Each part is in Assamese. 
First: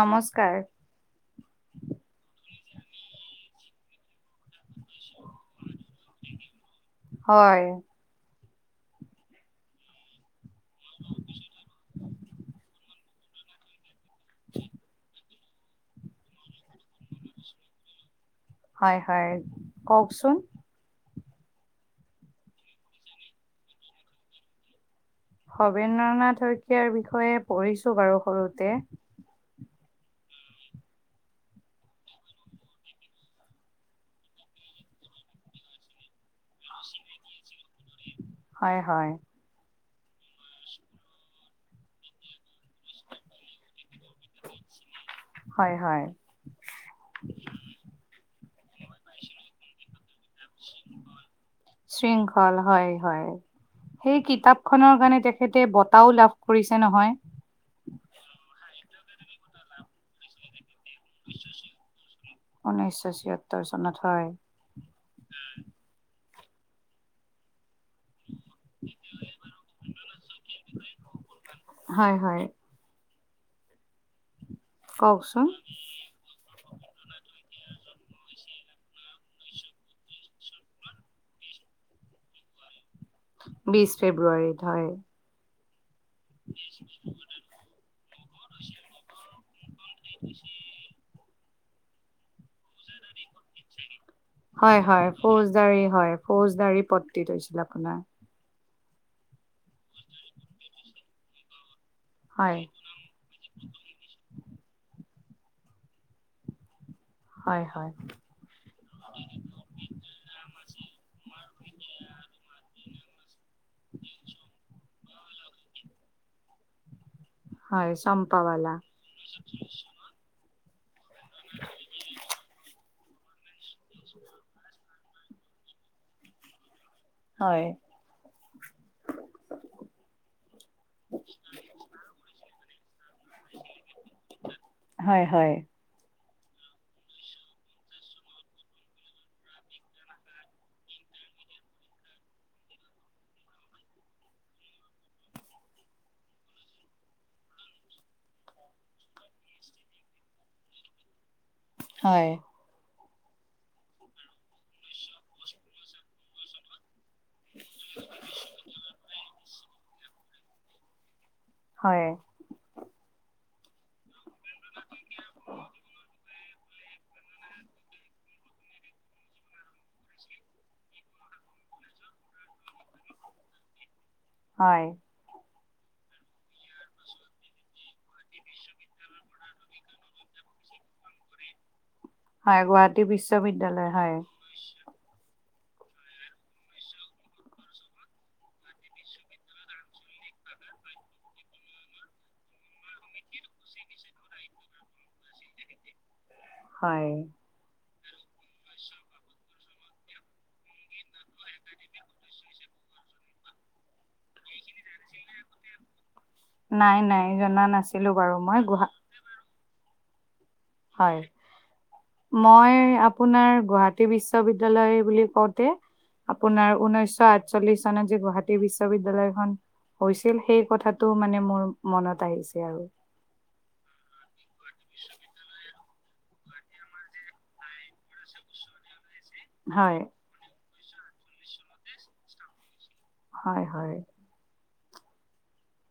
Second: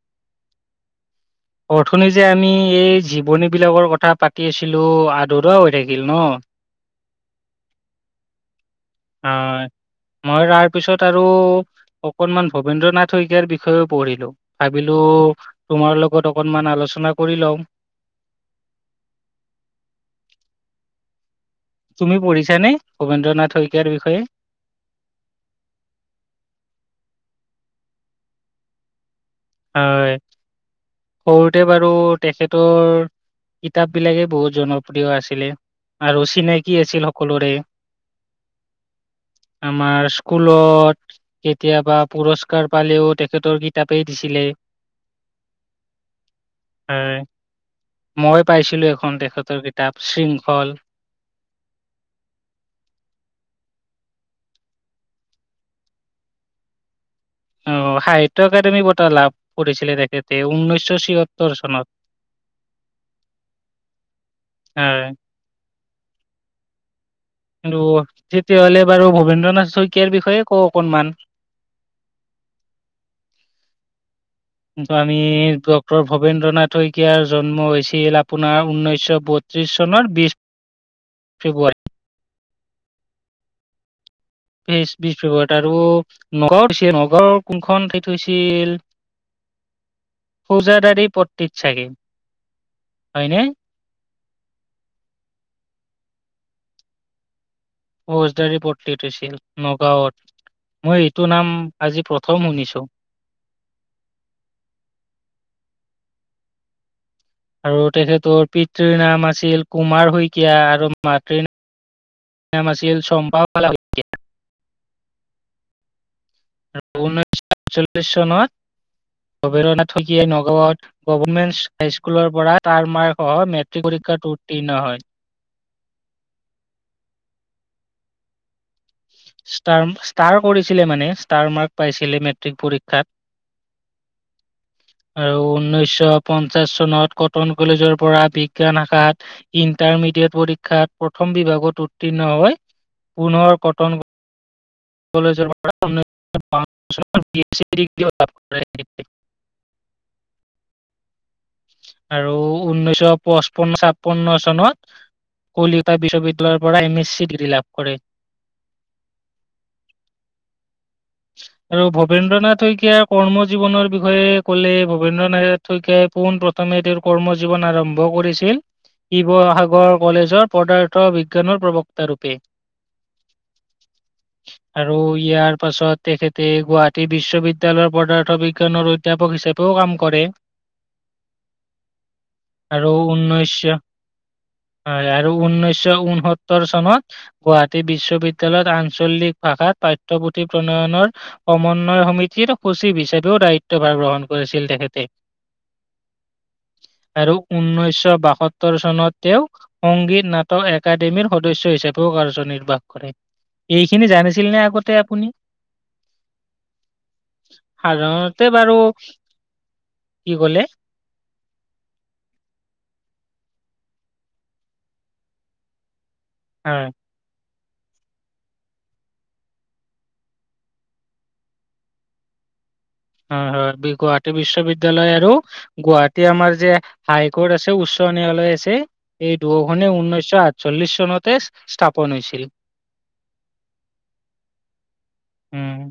নমস্কাৰ। উ [unintelligible] অথনি যে আমি এই জীৱনীবিলাকৰ কথা পাতি আছিলো, আধৰুৱা হৈ থাকিল ন? হয়। অ, মই তাৰ পিছত আৰু অকনমান ভবেন্দ্ৰ নাথ শইকীয়াৰ বি বিষয়ে পঢ়িলো, ভাবিলো তোমাৰ লগত অকনমান আলোচনা কৰি লওঁ? হয় হয়, কওকচোন? তুমি পঢ়িছা নে? ভবেন্দ্ৰ নাথ শইকীয়াৰ বিষয়ে? ভবেন্দ্ৰনাথ শইকীয়াৰ বিষয়ে পঢ়িছো বাৰু সৰুতে। হয়। সৰুতে বাৰু তেখেতৰ কিতাপ বিলাকে, বহুত জনপ্ৰিয় আছিলে। আৰু চিনাকী আছিল সকলোৰে। হয় হয় আমাৰ স্কুলত কেতিয়াবা, পুৰস্কাৰ পালেও তেখেতৰ কিতাপেই দিছিলে হয় হয় হায়। মই পাইছিলো, এখন তেখেতৰ কিতাপ শৃংখল। শৃংখল হয় হয়। সেই কিতাপখনৰ কাৰণে, তেখেতে বঁটাও লাভ কৰিছে নহয়। অ সাহিত্য‌ একাডেমি বঁটা লাভ কৰিছিলে তেখেতে ঊনৈছশ চিসত্তৰ চনত। ঊনৈছশ ছিয়ত্তৰ চনত হয় হয়। আৰু তেতিয়াহ'লে বাৰু ভবেন্দ্ৰনাথ শইকীয়াৰ বিষয়ে কওঁ অকনমান। হয়, হয়। আমি কওকচোন ডক্টৰ ভ ৱেন্দ্ৰনাথ শইকীয়াৰ জন্ম হৈছিল আপোনাৰ ঊনৈছশ বত্ৰিশ চনৰ বিশ ফেব্ৰুৱাৰী। বিশ ফেব্ৰুৱাৰী। বিশ, বিশ ফেব্ৰুৱাৰীত আৰু নগাঁও নগাঁৱৰ কোনখন ঠাই থৈছিল? ফৌজাদাৰী পট্টিত চাগে। হয়নে? হয়, হয় ফৌজদাৰি হয়, ফৌজদাৰী পট্টিত হৈছিল আপোনাৰ। ফৌজদাৰী পট্টিত হৈছিল নগাঁৱত, মই এইটো নাম আজি প্ৰথম হয় শুনিছো। হয় আৰু হয় তেখেতৰ পিতৃৰ নাম আছিল কুমাৰ শইকীয়া আৰু মাতৃৰ নাম আছিল চম্পা [inaudible] আৰু ঊনৈছশ হয় আতচল্লিশ চম্পাৱালা চনত ভবেন্দ নাথ শকীয়াই নগাঁৱত গভমেন্ট হাইস্কুলৰ পৰা তাৰ মাৰ্কসহ মেট্ৰিক পৰীক্ষাত উত্তীৰ্ণ হয়। হয়। ষ্টাৰ, ষ্টাৰ কৰিছিলে মানে ষ্টাৰ মাৰ্ক পাইছিলে মেট্ৰিক পৰীক্ষাত। হয় আৰু হয় ঊনৈছশ পঞ্চাশ চনত কটন কলেজৰ পৰা বিজ্ঞান শাখাত ইণ্টাৰমিডিয়েট পৰীক্ষাত প্ৰথম বিভাগত উত্তীৰ্ণ হয়, পুনৰ কটন কলেজৰ পৰা [unintelligible] হয় আৰু উনৈছশ পঁচপন্ন ছাপন্ন চনত, কলিকতা বিশ্ববিদ্যালয়ৰ পৰা এম এছ ডিগ্ৰী লাভ কৰে। আৰু হয় ভবেন্দ্ৰ নাথ শইকীয়াৰ কৰ্ম জীৱনৰ বিষয়ে ক'লে, ভবেন্দ্ৰ নাথ শইকীয়াই পোন প্ৰথমে তেওঁৰ কৰ্ম জীৱন আৰম্ভ কৰিছিল শিৱসাগৰ কলেজৰ পদাৰ্থ বিজ্ঞানৰ প্ৰবক্তা ৰূপে। হয় আৰু ইয়াৰ পাছত তেখেতে গুৱাহাটী বিশ্ববিদ্যালয়ৰ পদাৰ্থ বিজ্ঞানৰ অধ্যাপক হিচাপেও কাম কৰে। [inaudible] হায় গুৱাহাটী বিশ্ববিদ্যালয় হায়। হায় আৰু ঊনৈছশ ঊনসত্তৰ চনত গুৱাহাটী বিশ্ববিদ্য়ালয়ত আঞ্চলিক ভাষাত পাঠ্যপুথি ক্ৰণ উন্নয়নৰ সমন্বয় সমিতিৰ সচিব হিচাপেও দায়িত্বভাৰ গ্ৰহণ কৰিছিল তেখেতে। হয় আৰু ঊনৈছশ বাসত্তৰ চনত তেওঁ সংগীত, নাটক একাডেমীৰ সদস্য হিচাপেও কাৰ্যনিৰ্বাহ কৰে। এইখিনি জানিছিল নে আগতে আপুনি? নাই নাই জনা নাছিলো বাৰু মই, গুহা কি ক'লে? হয়, মই আপোনাৰ গুৱাহাটী বিশ্ব বিদ্যালয় বুলি কওঁতে, আপোনাৰ হয়। ঊনৈশ আঠচল্লিশ চনত যে গুৱাহাটী বিশ্ববিদ্যালয়খন, হৈছিল সেই কথাটো মানে মোৰ মনত আহিছে আৰু। হয় হয় গুৱাহাটী বিশ্ববিদ্যালয় আৰু- গুৱাহাটী আমাৰ যে হাই কোৰ্ট আছে উচ্চ ন্যায়ালয় আছে, এই দুখনেই হয় ঊনৈছশ আঠ চল্লিশ চনতে স্থাপন হৈছিল। হয় হয়। উম'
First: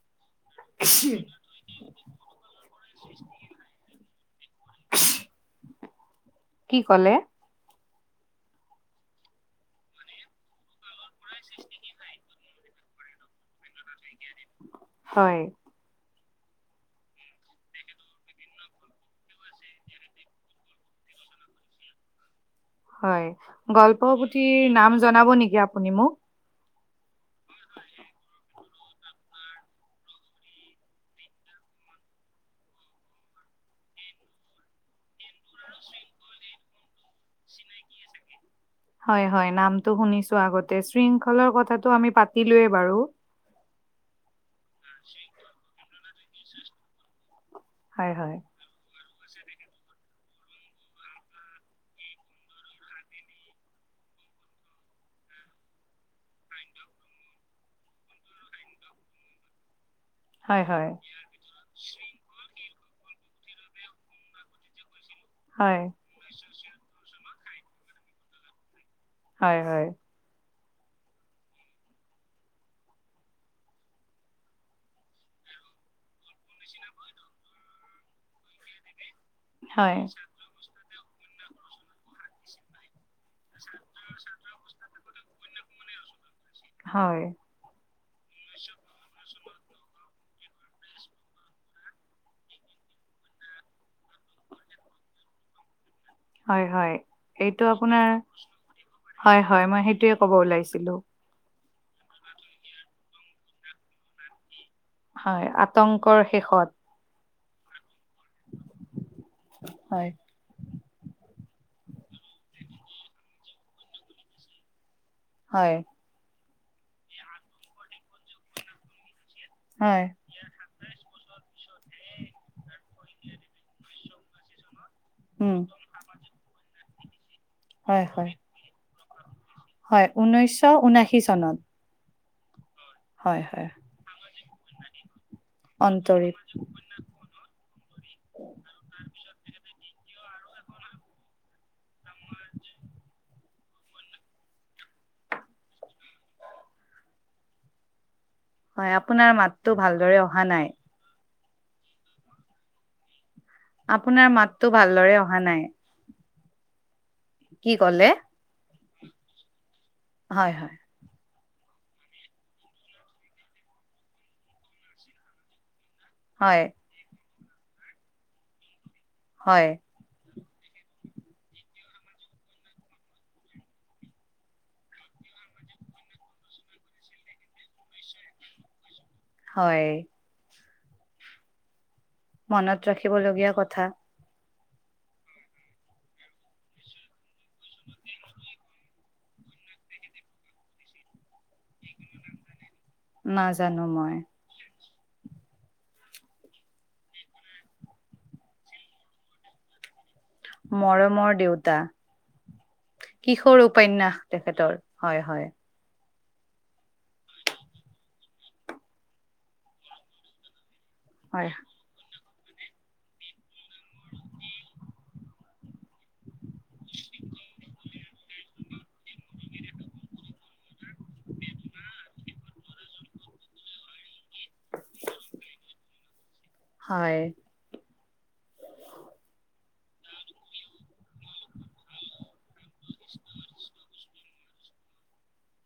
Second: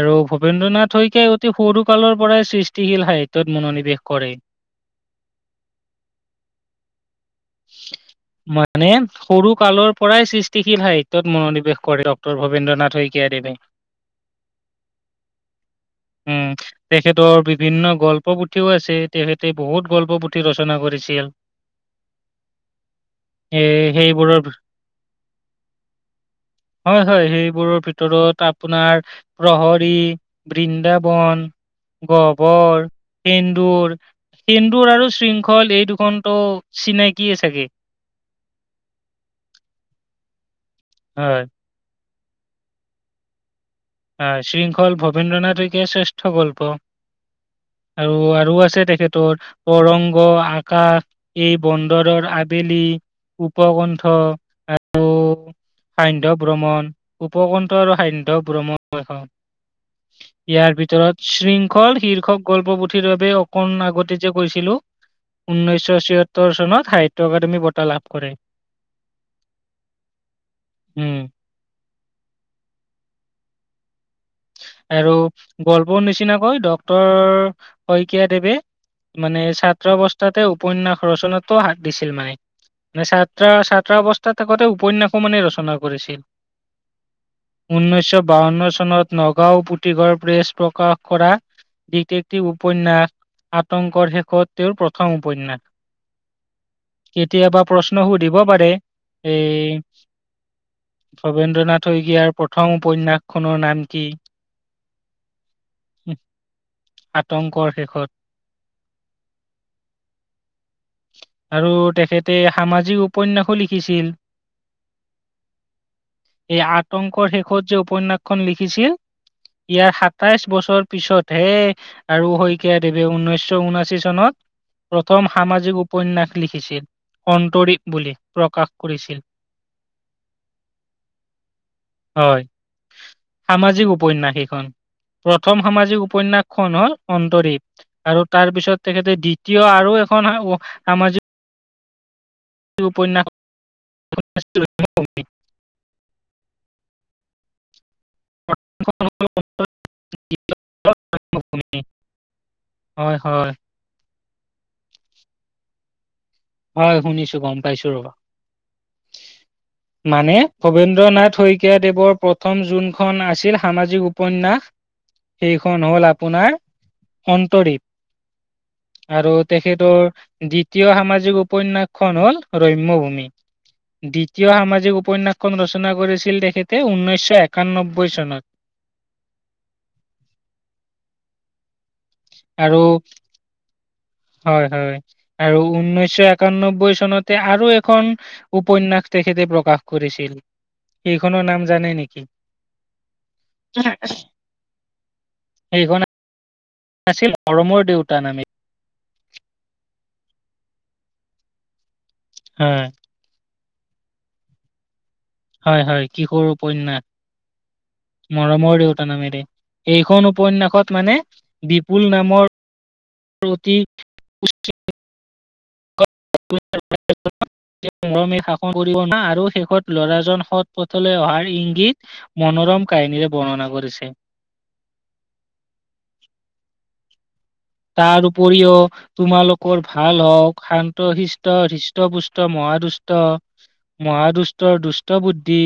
আৰু ভবেন্দ্ৰ নাথ শইকীয়া য়ে অতি সৰু কালৰ পৰাই সৃষ্টিশীল সাহিত্যত মনোনিৱেশ কৰে। কি কলে? মানে সৰু কালৰ পৰাই সৃচ তিশীল সাহিত্যত মনোনিৱেশ কৰে, ডঃ ভবেন্দ্ৰ নাথ শইকীয় দেৱে। হয়, উম' তেখেতৰ বিভিন্ন গল্প-পুথিও আছে। তেখেতে বহুত গল্প-পুথি ৰচনা কৰিছিল। হয়, এ গল্প সেইবোৰৰ পুথিৰ নাম জনাব নেকি আপুনি মোক? হয় হয় সেইবোৰৰ ভিতৰত আপোনাৰ প্ৰহৰি, বৃন্দাবন, গবৰ, সেন্দুৰ, সেন্দুৰ আৰু শৃং খল এই দুখনত চিনাকিয়ে চাগে। হয় হয় নামটো শুনিছো আগতে, হয়, শৃংখলৰ কথাটো আমি পাতিলোয়ে বাৰু। শৃংখল ভবীন্দ্ৰ নথইকীয়া শ্ৰেষ্ঠ গল্প, হয় আৰু হয় আৰু আছে তেখেত। তৰ অৰংগ, আকাশ, এই বন্দৰৰ আবেলি। উপকণ্ঠ আৰু। সান্ধ্য ভ্ৰমণ, উপকণ্ঠ আৰু সান্ধ্য ভ্ৰমণ, হয় ইয়াৰ হয় ভিতৰত শৃংখল শীৰ্ষক গল্পপুথিৰ বাবে অকণ আগতে যে কৈছিলো। হয়, ঊনৈছশ ছয়ত্তৰ চনত সাহিত্য একাডেমী বঁটা লাভ কৰে। হয় হয়। উম' আৰু গল্পৰ নিচিনাকৈ ডঃ শইকীয়া দেৱে, মানে ছাত্ৰ হয়, অৱস্থাতে উপন্যাস ৰচনাতো হাত দিছিল মানে। ছাত্ৰ ছাত্ৰাৱস্থাতে থাকোতে উপন্যাসো মানে ৰচনা কৰিছিল। হয়, উনৈশ বাৱন্ন চনত নগাঁও পুতিঘড় প্ৰেছ প্ৰকাশ কৰা। ডিটিকটিপ উপন্যাস, আতংকৰ শেষত তেওঁৰ প্ৰথম উপন্যাস। হয় হয়, কেতিয়াবা এইটো প্ৰশ্ন আপোনাৰ, সুধিব পাৰে হয় হয় মই সেইটোৱে ক'ব ওলাইছিলো। ভবেন্দ্ৰ নাথ শইকীয়াৰ প্ৰথম উপন্যাস খনৰ নাম কি। হয় আতংকৰ শেষত। আতংকৰ শেষত। হয়। আৰু তেখেতে সামাজিক উপন্যাসো লিখিছিল। [inaudible] হয়। এই আতংকৰ শেষত যে উপন্যাসখন লিখিছিল। ইয়াৰ হয়, সাতাইশ বছৰ পিছত হে, আৰু শইকীয়া দেৱে ঊনৈশ ঊনাশী চনত প্ৰথম উম, সামাজিক উপন্যাস, লিখিছিল অন্তৰি। হয় হয়, হয় ঊনৈছশ ঊনাশী চনত। হয়। হয় হয়। উপ্যাস সেইখন প্ৰথম সামাজিক অন্তৰীপ উপন্যাসখন। অন্তৰীপ আৰু তাৰ পিছত তেখেতে দ্বিতীয় আৰু এখন সামাজিক। [unintelligible] উপন্যাস। হয় আপোনাৰ মাততো ভালদৰে অহা নাই। হয় হয়। আপোনাৰ মাততো ভালদৰে অহা নাই। হয় শুনিছো গম কি পাইছো ৰব, ক'লে? মানে হয়, ভবেন। হয়, ভবেন্দ্ৰ নাথ শইকীয়াদেৱৰ প্ৰথম জোনখন আছিল সামাজিক উপন্যাস। সেইখন হ'ল। আপোনাৰ, হয়, সন্তদ্বপ আৰু হয়, তেখেতৰ। দ্বিতীয় সামাজিক উপন্যাসখন হল ৰম্যভূমি। দ্বিতীয় সামাজিক উপন্যাসখন ৰচনা কৰিছিল তেখেতে ঊনৈছশ একাননব্বৈ চনত। হয়। আৰু মনত ৰাখিবলগীয়া কথা। হয় হয়, আৰু ঊনৈছশ একানব্বৈ চনতে আৰু এখন। উপন্যাস তেখেতে প্ৰকাশ কৰিছিল, এইখনৰ নাম। জানে নেকি। নাজানো মই। সেইখন, আছিল মৰমৰ দেউতাৰ নামেই। মৰমৰ দেউতা। হয়। কিশোৰ উপন্যাস তেখেতৰ হয় হয়। হয় হয় কিশোৰ উপন্যাস মৰমৰ দেউতা নামেৰে এইখন উপন্যাসত মানে হয় বিপুল নামৰ, অতি। [unintelligible] মৰমে শাসন কৰিব না আৰু শেষত ল'ৰাজন সৎ পথলে অহাৰ ইংগিত। মনোৰম কাহিনীৰে বৰ্ণনা কৰিছে। হয়। তাৰ উপৰিও তোমালোকৰ ভাল হওক শান্ ষ্ট শৃষ্ট ধৃষ্টপুষ্ট মহাদুষ্ট। মহা দুষ্টৰ দুষ্ট বুদ্ধি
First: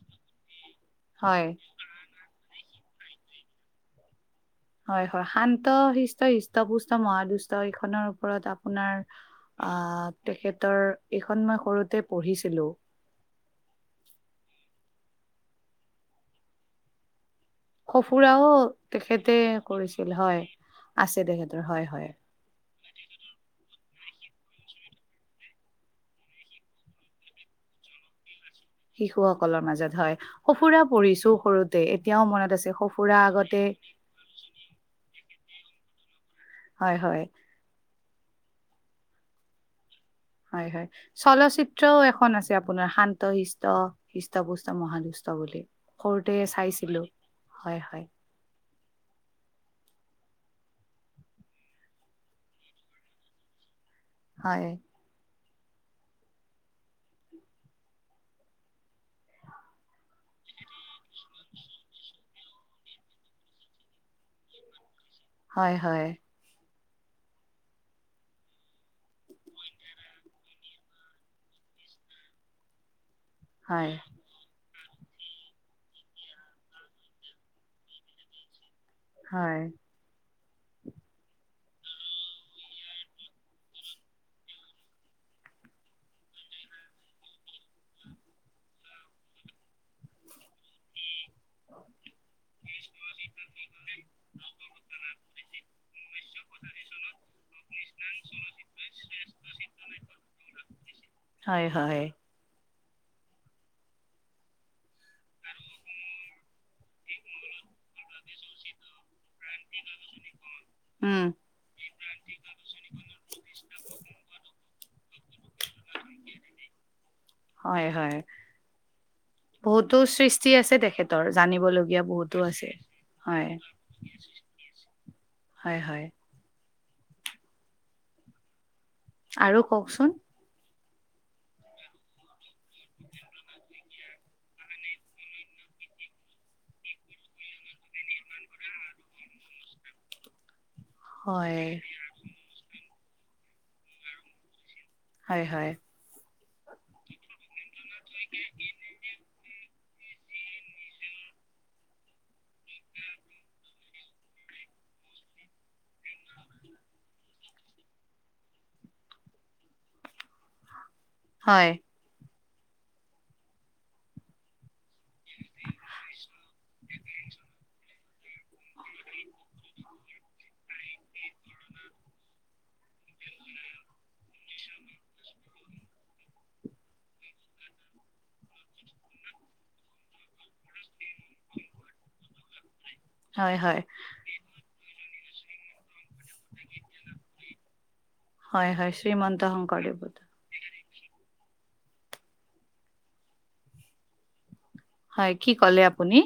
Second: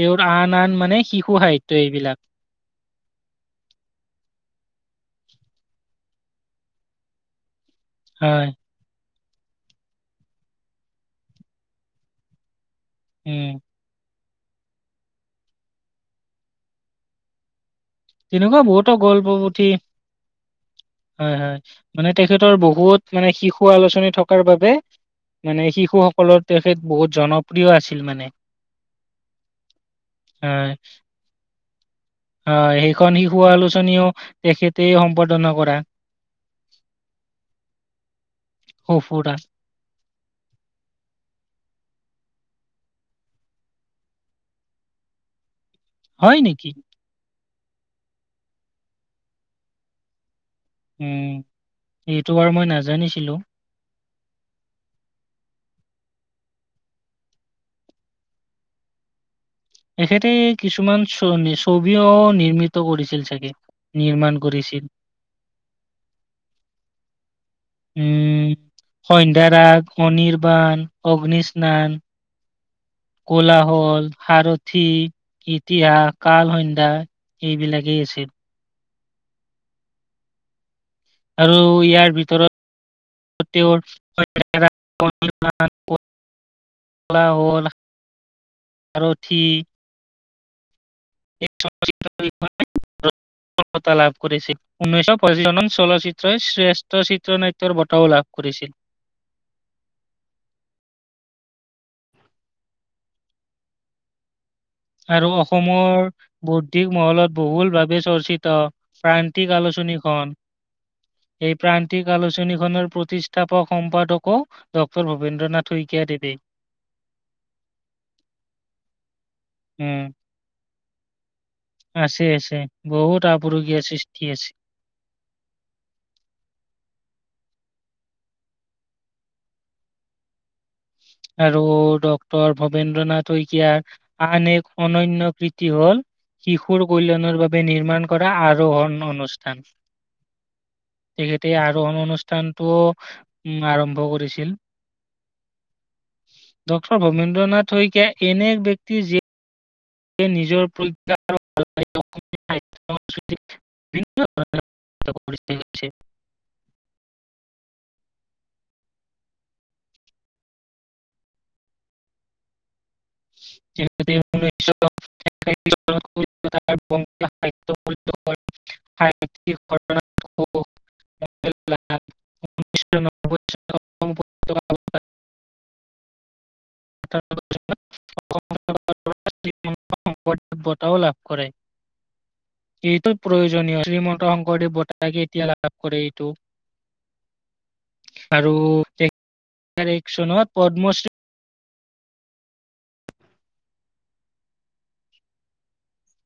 তেওঁৰ আন আন মানে শিশু হয় সাহিত্য এইবিলাক হয় হয় শান্ত হিষ্ট হৃষ্টপুষ্ট মহাদুষ্ট এইখনৰ হয় ওপৰত আ আপোনাৰ আহ তেখেতৰ এইখন মই সৰুতে পঢ়িছিলো উম সঁফুৰাও তেনেকুৱা বহুতো গল্প তেখেতে পুথি কৰিছিল হয় আছে হয় হয় তেখেতৰ হয় মানে তে খেতৰ বহুত মানে শিশু আলোচনী থকাৰ বাবে মানে শিশুসকলৰ তেখেত বহুত জনপ্ৰিয় আছিল মানে শিশু সকলৰ মাজত হয় সুফুৰা পঢ়িছোঁ সৰু তে এতিয়াও মনত আছে হয় সেইখন সফুৰা শিশু আগতে আলোচনীও তেখেতে সম্পাদনা কৰা হয় হয় অফুৰা হয় হয় চলচিত্ৰও এখন আছে আপোনাৰ শান্ত শিষ্ট হৃষ্টপুষ্ট মহাদুষ্ট বুলি সৰুতে হয় নেকি চাইছিলোঁ হয় হয় উম, এইটো বাৰু মই নাজানিছিলোঁ। হয়। এখেতে কিছুমান ছ -ছবিও নিৰ্মিত কৰিছিল চাগে নিৰ্মাণ কৰিছিল। হয় - হয়। উম, সন্ধ্যা ৰাগ অনিৰ্বাণ অগ্নি স্নান হয় কুলাহ'ল সাৰথী, ইতিহাস, কালসন্ধ্যা এইবিলাকেই আছে। হয়। আৰু ইয়াৰ বিতৰত তেওঁৰ [unintelligible] কোলাহ'ল সাৰৰ্থি [unintelligible] সফলতা লাভ কৰিছে। উনৈছ পঁচিছ চনত চলচ্চিত্ৰই শ্ৰেষ্ঠ চিত্ৰনাট্যৰ বঁটাও লাভ কৰিছে। [unintelligible] হয় -হয় আৰু অসমৰ বৌদ্ধিক মহলত বহুল ভাৱে চৰ্চিত প্ৰান্তিক আলোচনীখন উম এই প্ৰান্তিক আলোচনীখনৰ প্ৰতিষ্ঠাপক সম্পাদকো ডক্তৰ ভবেন্দ্ৰ নাথ শইকীয়া দেৱে। [unintelligible] হয়- হয় বহুতো উম সৃষ আছে তেখেতৰ জানিবলৈ দিয়া বহুতো আছে বহুত হয়- আপুৰুগীয়া সৃষ্টি আছে। হয়-হয়। আৰু কওকচোন? আৰু ডক্টৰ ভবেন্দ্ৰনাথ শইকীয়া আন এক অনন্য কৃতি হ'ল শিশুৰ কল্যাণৰ বাবে নিৰ্মাণ কৰা আৰোহণ অনুষ্ঠান। তেখেতে হয় আৰোহণ অনুষ্ঠানটোও উম আৰম্ভ কৰিছিল। হয়-হয় ডক্তৰ ভবেন্দ্ৰ নাথ শইকীয়া এনে ব্যক্তি যি এ নিজৰ প্ৰ [unintelligible] বিভিন্ন ধৰণৰ [unintelligible] হয়। তেখেতে [unintelligible] [unintelligible] [unintelligible] [unintelligible] [unintelligible] সম্পদ বঁটাও লাভ কৰে এইটোত হয় হয় প্ৰয়োজনীয় শ্ৰীমন্ত শংকৰদেৱ বঁটা কেতিয়া লাভ কৰে এইটো? আৰু হয় হয় [unintelligible] শ্ৰীমন্ত শংকৰদেৱত চনত পদ্মশ্ৰী হয়, কি ক'লে আপুনি?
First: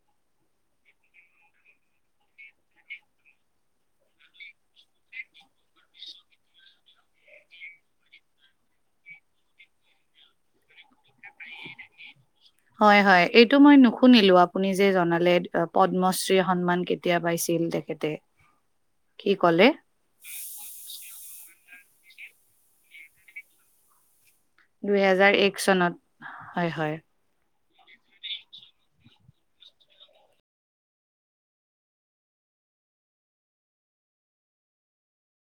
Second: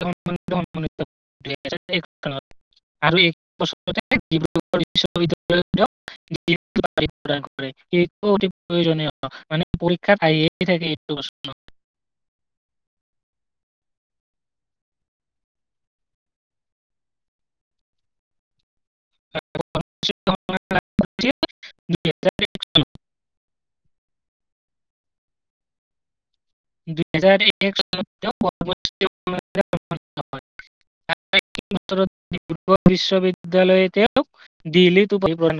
তেওঁ মানে [unintelligible] আমি অচৰতে [unintelligible] [unintelligible] সেইটো অতি প্ৰয়োজনীয় মানে পৰীক্ষাত আহিয়ে থাকে। এইটো প্ৰশ্ন হয়-হয় এইটো মই নুশুনিলো আপুনি যে জনালে পদ্মশ্ৰী সন্মান কে কেতিয়া পাইছিল তেখেতে [inaudible] কি কলে? [unintelligible] দুহেজাৰ এক চনত হয়- হয়। [unintelligible] [unintelligible]